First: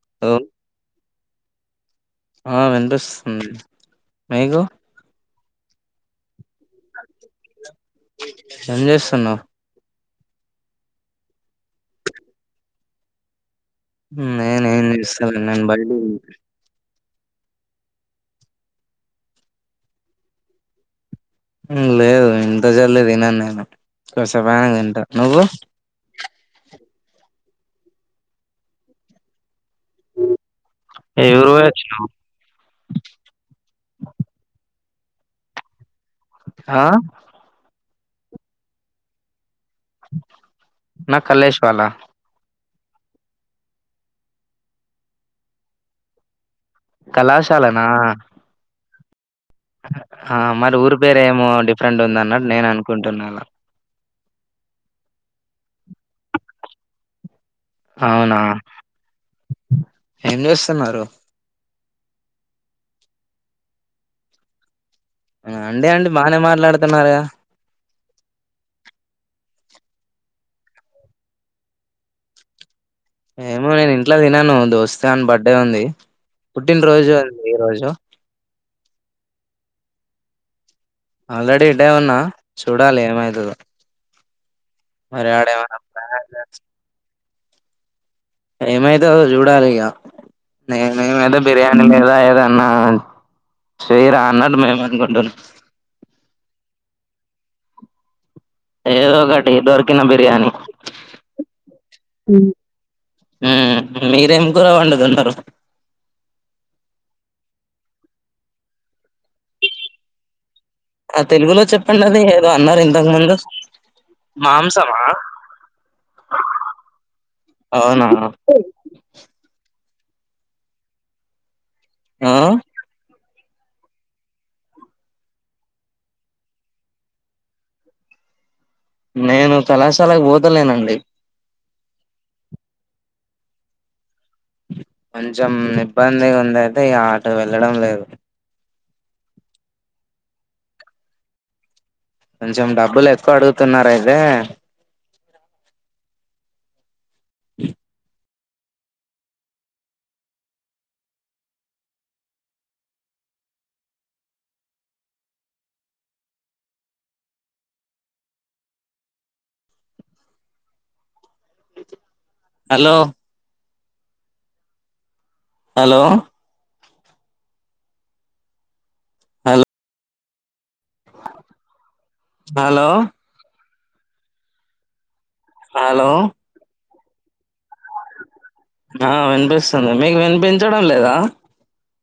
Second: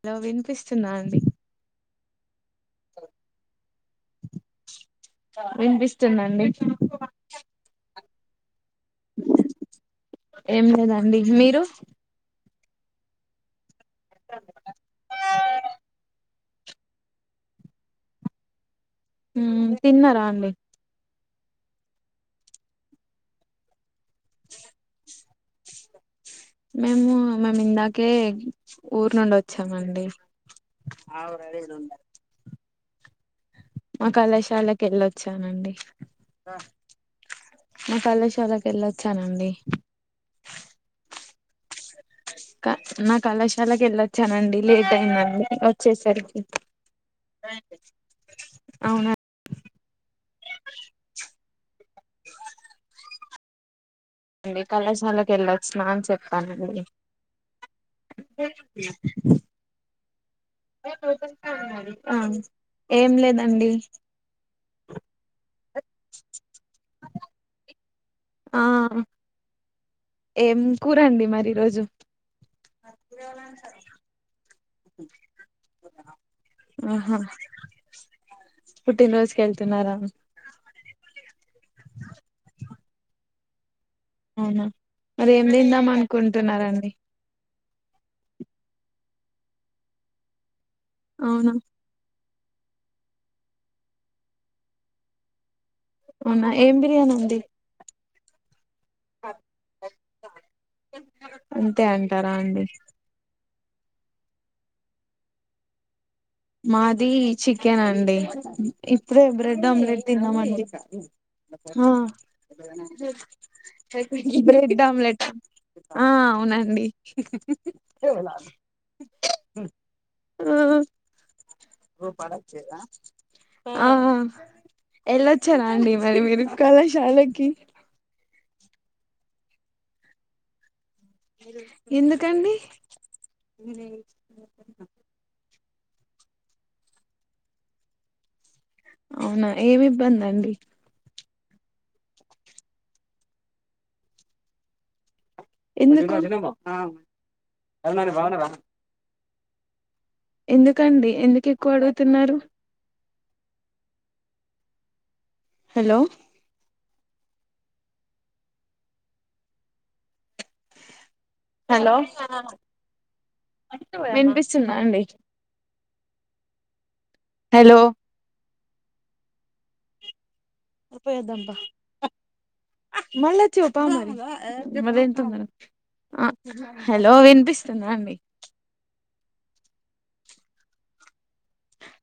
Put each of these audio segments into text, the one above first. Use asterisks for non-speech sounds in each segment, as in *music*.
Hello వినిపిస్తుందా అండి ఆ వినిపిస్తుంది మీకు వినిపిస్తుందండి *unintelligible* ఏం చేస్తున్నావ్ ఏం లేదండి మీరు మ్మ్ నిను ఏం చేస్తా నన్ని బయటకు పంపిస్తా మ్మ్ తిన్నారా అండి లేదు ఇంత జల్దీ తినను నేను కస పన తింటా నువ్వు మేము మమ్ ఇందాకే ఊర్ నుండి చమండి ఏ ఊరు పోయొచ్చు? ెళ్ళొచ్చానండి ఆ మా కళశాలకి వెళ్ళొచ్చానండి నా కలేష్ వాాలా నా కళాశాలకి వెళ్ళొచ్చానండి లేట్ అయిందండి వచ్చేసరికి కళాశాలనా అవునండి ఆ మరి ఊరి పేర ఏమో డిఫరెంట్ ఉంద అన్నట్టు నేను అనుకుంటున్నా అలా అండి కళశాలక ఎలా స్నాన్ చెప్పానండి అవునా ఏం చేస్తున్నారు ఆ ఏం లేదండి అండి అనీ బానే మాట్లాడుతున్నారుగా ఆ ఏం కూరండి మరి ఈ రోజు ఏమో నేను ఇంట్లో తినను దోస్త గాని బర్త్డే ఉంది పుట్టినరోజు అండి ఈ రోజు పుట్టిన రోజు కేళ్తనూరా ఆల్రెడీ ఇడే ఉన్నా చూడాలి ఏమవుతదో అవునా మరి ఏం తిందాం ప్లాన్ అనుకుంటున్నారండి ఏమైతేో చూడాలి ఇగ నేను ఏదో అవునా బిర్యానీ లేదా ఏద నా స్ీరా అన్నాడు మేమనుకుంటన్నా అవునా ఏం బిర్యానీ అండి ఏదో ఒకటి దొరికిన బిర్యానీ అంతే అంటారా అండి మీరేం కూర వండదున్నారు మాది చికెన్ అండి ఇప్పుడే బ్రెడ్ ఆమ్లెట్ తిన్నామండి ఆ తెలుగులో ఆ చెప్పండి అది ఏదో అన్నారు ఇంతకు ముందు బ్రెడ్డ్ మాంసమా ఆమ్లేెట్ ఆ అవునండి అవునా ఆ ఆ ఆ ఎలాొచ్చారా అండి మరి మీరు కళాశాలకి నేను కళాశాలకు బోతలేనండి ఎందుకండి కొంచెం ఇబ్బంది ఉంది అయితే ఈ ఆట వెళ్ళడం లేదు అవునా ఏమి ఇబ్బంది అండి కొంచెం డబ్బులు ఎక్కువ అడుగుతున్నార అయితే ఎందుకు ఎందుకండి ఎందుకు ఎక్కువ అడుగుతున్నారు హలో హలో హలో వినిపిస్తుందా అండి హలో హలో హల్ *unintelligible* హలో హలో హలో వినిపిస్తుంద అండి ఆ వినిపిస్తుంది మీకు వినిపించడం లేదా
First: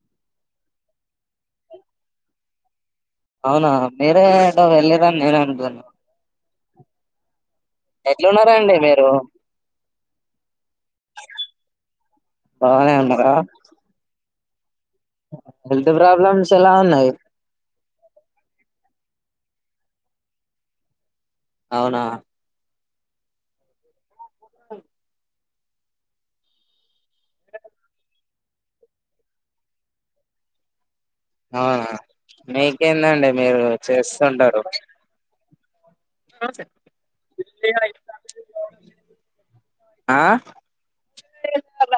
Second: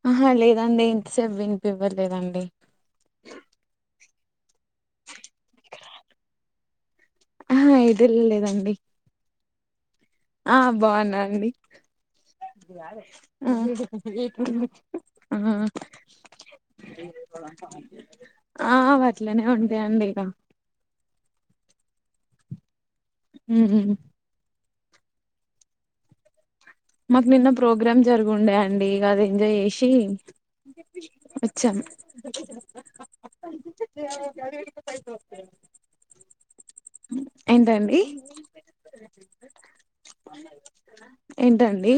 ఆహా లేదండి ఇంతసేపు వినిపివ్వలేదండి అవునా మీరే ఏంటో వెళ్లిరని నేనే అనుకున్న ఆహా ఎదుర్లేదండి ఎట్లున్నారండి మీరు ఆ బావున్నా అండి బాగానే ఉన్నారా హెల్త్ ప్రాబ్లమ్స్ ఎలా ఉన్నాయి ఆ ఆ వ అట్లనే ఉంటాయండి ఇగ అవునా ఉహూ మాకు నిన్న ప్రోగ్రామ్ జరుగుండే అండి ఇగది ఎంజాయ్ జేసి ఆ ఆ మీకేందండి మీరు చేస్తుంటారు ఏంటండి ఆ ఏంటండి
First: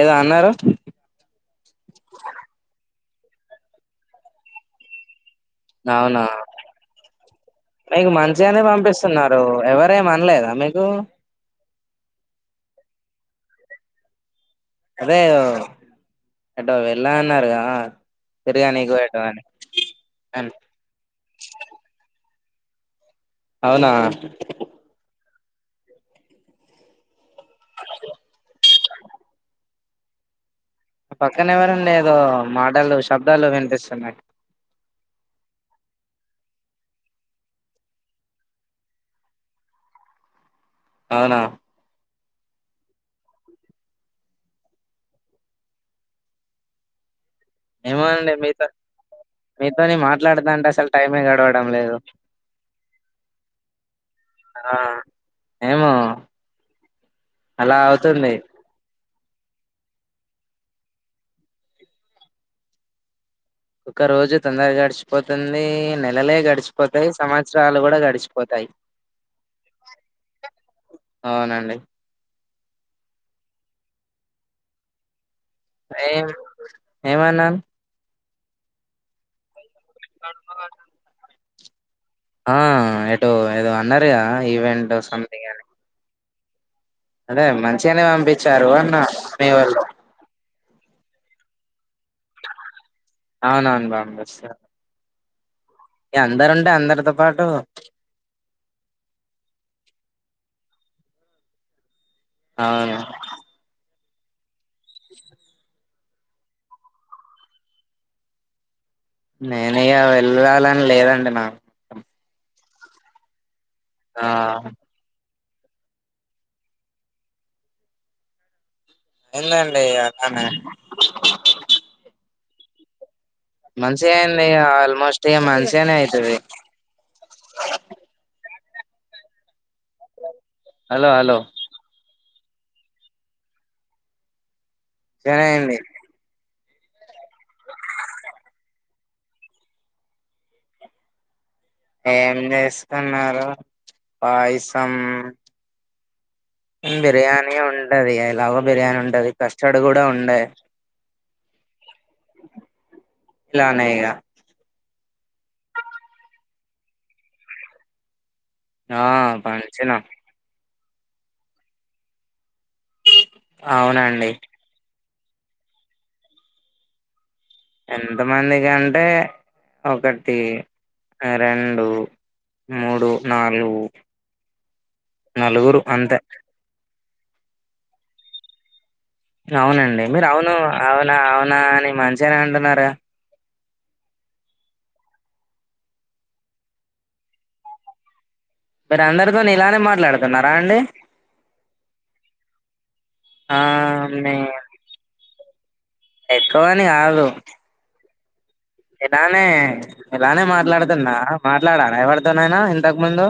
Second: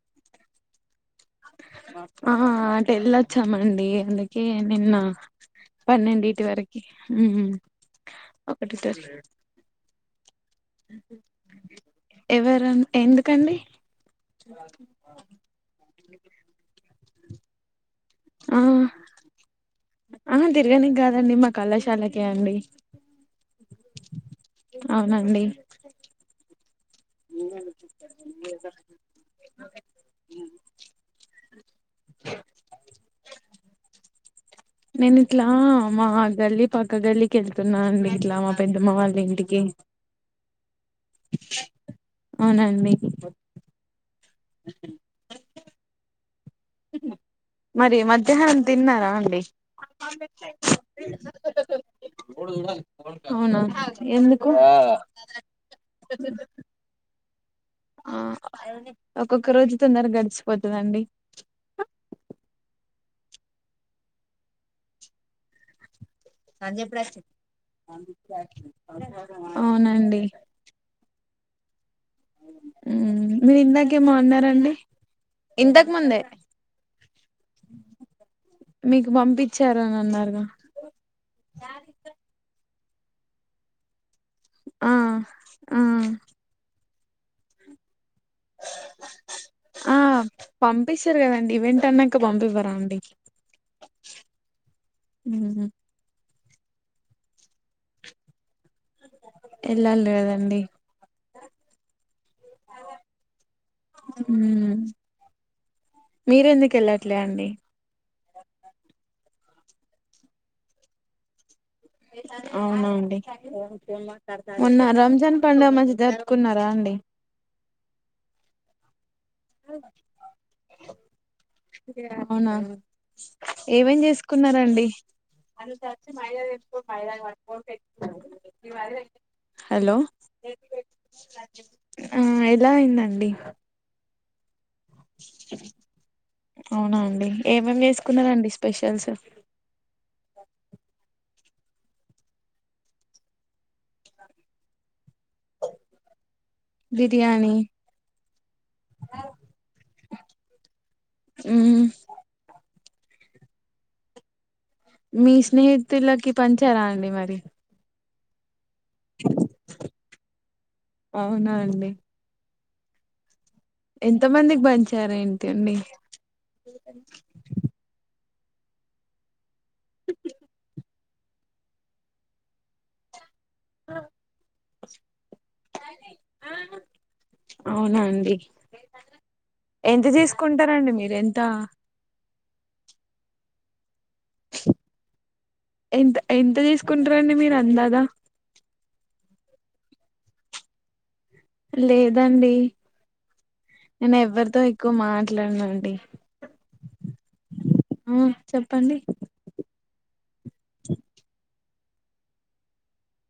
ఏదో అన్నారు వచ్చమండి అందుకే నిన్న అవునా పన్నెండింటీ వరకి ఉమ్ మీకు మంచిగానే పంపిస్తున్నారు ఎవరేమనలేదా మీకు ఎవరా ఎందుకండి *inaudible* ఎలాన్నారుగా ఆహ్ ఆహా అన్- తిరగనికి కాదండి మా కళాశాలకే అండి *inaudible* అవునా అవునండి *inaudible* పక్కన ఎవ్వరండి ఏదో మాటలు శబ్దాలు వినిపిస్తున్నాయి నేను ఇట్లా మా గల్లి పక్క గల్లికి ఏళ్తున్నా అండి ఇట్లా మా పెద్దమ్మ వాళ్ళింటికి *inaudible* అవునా అవునండి *inaudible* మరి ఏమో అండి మధ్యాహ్నం మీతో తిన్నారా అండి మీతోని మాట్లాడతాంటే అసలు టైమే గడవడం *unintelligible* లేదు అవునా ఎందుకు *unintelligible* ఆ ఏమో అలా ఆ అవుతుంది ఒక్కొక్క రోజు తొందర గడిచిపోతదండి ఒక రోజు తొందర గడిచిపోతుంది నే నెలలే గడిచిపోతాయి సంవత్సరాలు కూడా గడిచిపోతాయి అవునండి అవునండి హ్మ్ మీరు ఇందాకేమో అన్నారండి ఇంతకు ముందే ఏం ఏమన్నా మీకు పంపించారు అని అన్నారుగా ఆ ఏటో ఏదో అన్నరుగా ఈవెంట్ ఆ సమ్థింగ్ అని ఆ అదే మంచిగానే పంపించారు అన్న మీవాళ్ళు ఆ పంపిస్తారు కదండి ఈవెంట్ అన్నంనక పంపివ్వరా అండి అవునవును పంపిస్తారు ఉహు ఇగ అందరుంటే అందరితో పాటు ఎల్లాలి కదండీ అవును హ్మ్ మీరెందుకు వెళ్ళట్లే అండి నేను ఇగా వెళ్ళాలని లేదండి నాకు అవునా అండి ఆ మొన్న రంజాన్ పండుగ మంచిగా జపుకున్నారా అండి ఏం లే అండి అలానే అవునా ఏమేం మంచిగా అయింది చేసుకున్నారండి ఆల్మోస్ట్ ఇగ మంచిగానే అయితది హలో హలో హలో ఆ ఎలా అయిందండి బానే అయింది అవునా అండి ఏమేమి చేసుకున్నారండి స్పెషల్స్ ఏం చేస్కున్నారు పయసం బిర్యానీ ఉంటది ఎలాగో బిర్యానీ ఉంటది కస్టర్డ్ కూడా ఉండే ఉ ఇంట్లోనే ఇగ మీ స్నేహితులకి పంచారా అండి మరి ఆ పంచినం అవునా అండి అవునండి ఎంతమందికి పంచారు ఏంటండీ ఎంతమంది కంటే ఒకటి రెండు మూడు నాలుగు నలుగురు అంతే అవునా అండి అవునండి ఎంత మీరు అవును తీసుకుంటారండి మీరు అవునా ఎంత అవునా అని మంచిగానే అంటున్నారే ఎంత ఎంత తీసుకుంటారండి మీరు అందాగా మీర అందరితోను ఇలానే మాట్లాడుతున్నారా అండి లేదండి ఆ నేను మీ ఎవ్వరితో ఎక్కువ మాట్లాడను అండి ఎక్కువని కాదు ఇలానే ఇలానే మాట్లాడుతున్నా మాట్లాడార ఎవరితోనైనా ఇంతకు ముందు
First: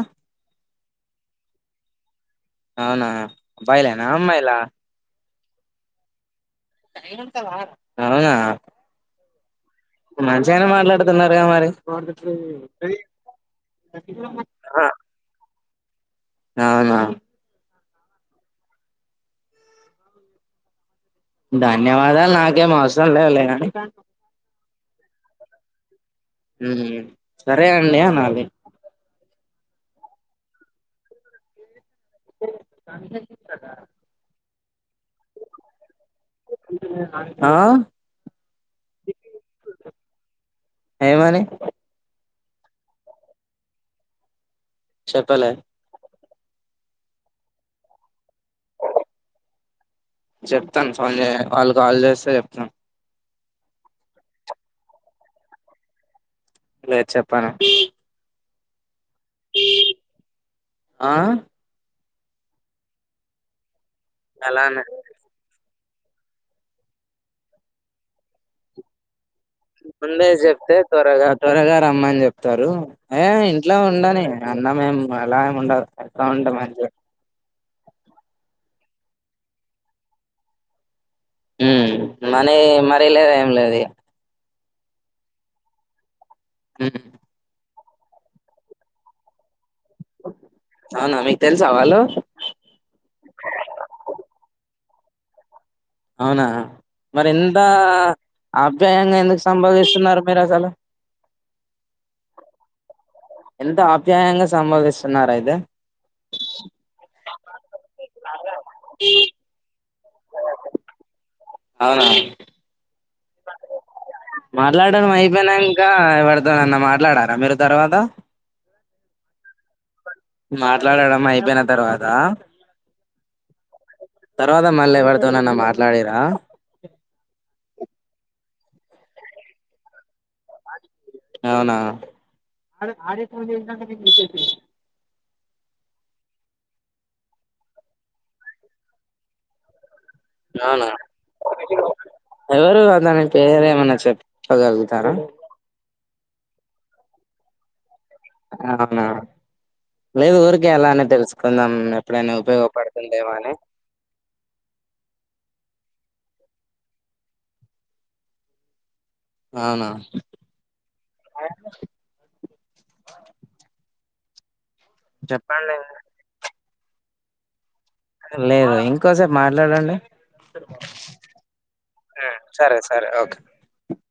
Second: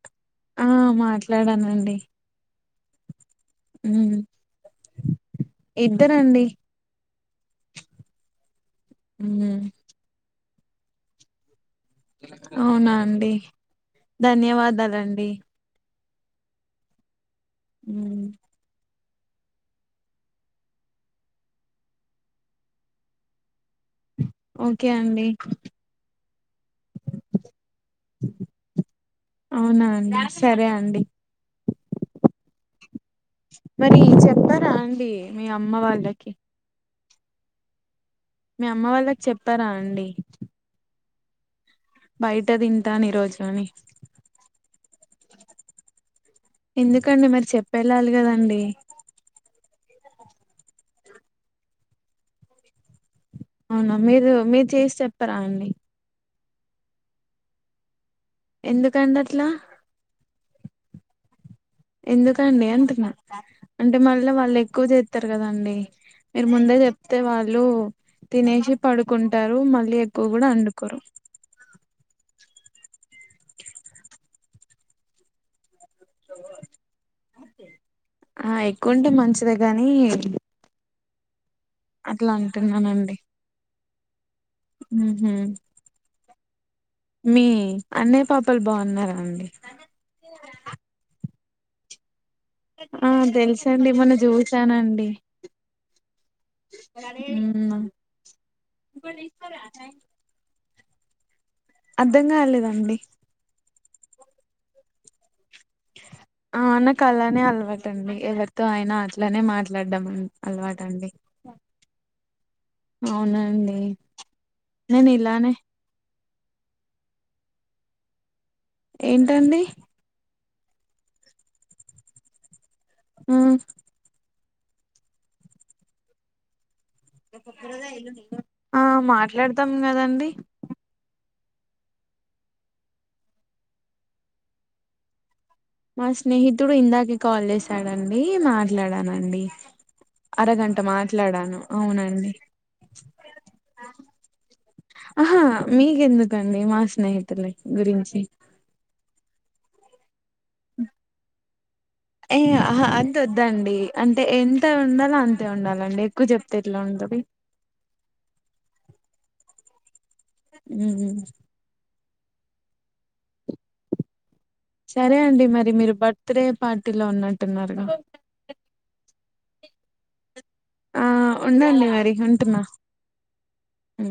ఆ మాట్లాడానండి అవున అబ్బాయి లేనా ఉమ్ అమ్మాయిలా ఇద్దరండి అవునా ఉ మంచిగానే మాట్లాడుతున్నారుగా మరి అవునా అండి హా ధన్యవాదాలండి అవునా ఉ ధన్యవాదాలు నాకేం అవసరం లేదులే కాని ఓకే అండి మ్ సరే అండి అనాలి అవునా అండి సరే అండి మరి చెప్పారా అండి మీ అమ్మ వాళ్ళకి ఆ మీ అమ్మ వాళ్ళకి చెప్పారా అండి ఏమని బయట తింటాను ఈరోజు అని చెప్పలే ఎందుకండి మీరు చెప్పెళ్ళాలి కదండి చెప్తాను ఫోన్ చే వాళ్ళు కాల్ చేస్తే చెప్తాను అవునా మీరు మీరు చేసి చెప్పారా అండి లేదు చెప్పను ఎందుకండి అట్లా ఆ ఎందుకండి అంటున్నా అంటే మళ్ళా వాళ్ళు ఎక్కువ అలానే చేత్తారు కదండి మీరు ముందే చెప్తే వాళ్ళు తినేసి పడుకుంట ముందే చెప్తే త్వరగా త్వరగా రమ్మని చెప్ తారు ఏ ఇంట్లో ఉండని అన్నం మేం అలా ఏమి ఉండదు అకౌంట్ మార్జ్ ఆ ఎక్కువ ఉంటే మంచిదే గానీ ఉ మనీ మరీ లేదు ఏం లేదు ఇగ ఉహు ఉమ్ మీ అన్నయ్య పాపలు బాగున్నారా అండి అవునా మీకు తెలుసా వాళ్ళు ఆ తెలుసండి మొన్న చూసానండి అవునా మరి ఇంత ఉమ్ ఆప్యాయంగా ఎందుకు సంబోధిస్తున్నారు మీరు అసలు అర్థం కాలేదు అండి ఎంత ఆప్యాయంగా సంబోధిస్తున్నారు అయితే అలువాట అండి ఎవరితో అయినా అట్లానే మాట్లాడ్డం అలువాట అండి అవునా మాట్లాడడం నేను ఇలానే అయిపోయినంక ఎవరు తో అన్న మాట్లాడారా మీరు తర్వాత ఏంటండి మాట్లాడడం అయిపోయిన తర్వాత ఊ తర్వాత మళ్ళ ఎవరితో నన్న మాట్లాడిర ఆ మాట్లాడతాం కదండి అవునా మా స్నేహితుడు ఇందాకే కాల్ చేశాడు అండి మాట్లాడాను అండి అవునా ఎవరు అతని పేరు ఏమన్నా చెప్పగలుగుతారా ఆహా మీకెందుకండీ మా స్నేహితుల గురించి అవునా లేదు ఊరికే అలానే తెలుసుకుందాం ఎప్పుడైనా ఏ ఆహా అంత ఉపయోగపడుతుందేమో అని వద్దండి అంటే ఎంత ఉండలో హా అంతే ఉండాలండి ఎక్కువ చెప్తే ఎట్లా ఉంటది అవునా ఉహు సరే అండి మరి చెప్పండి మీరు బర్త్ డే పార్టీలో ఉన్నట్టున్నారుగా లేదు ఇంకోసేపు మాట్లాడండి ఆ ఉండండి మరి ఉంటున్నా సరే సరే ఓకే ఉమ్.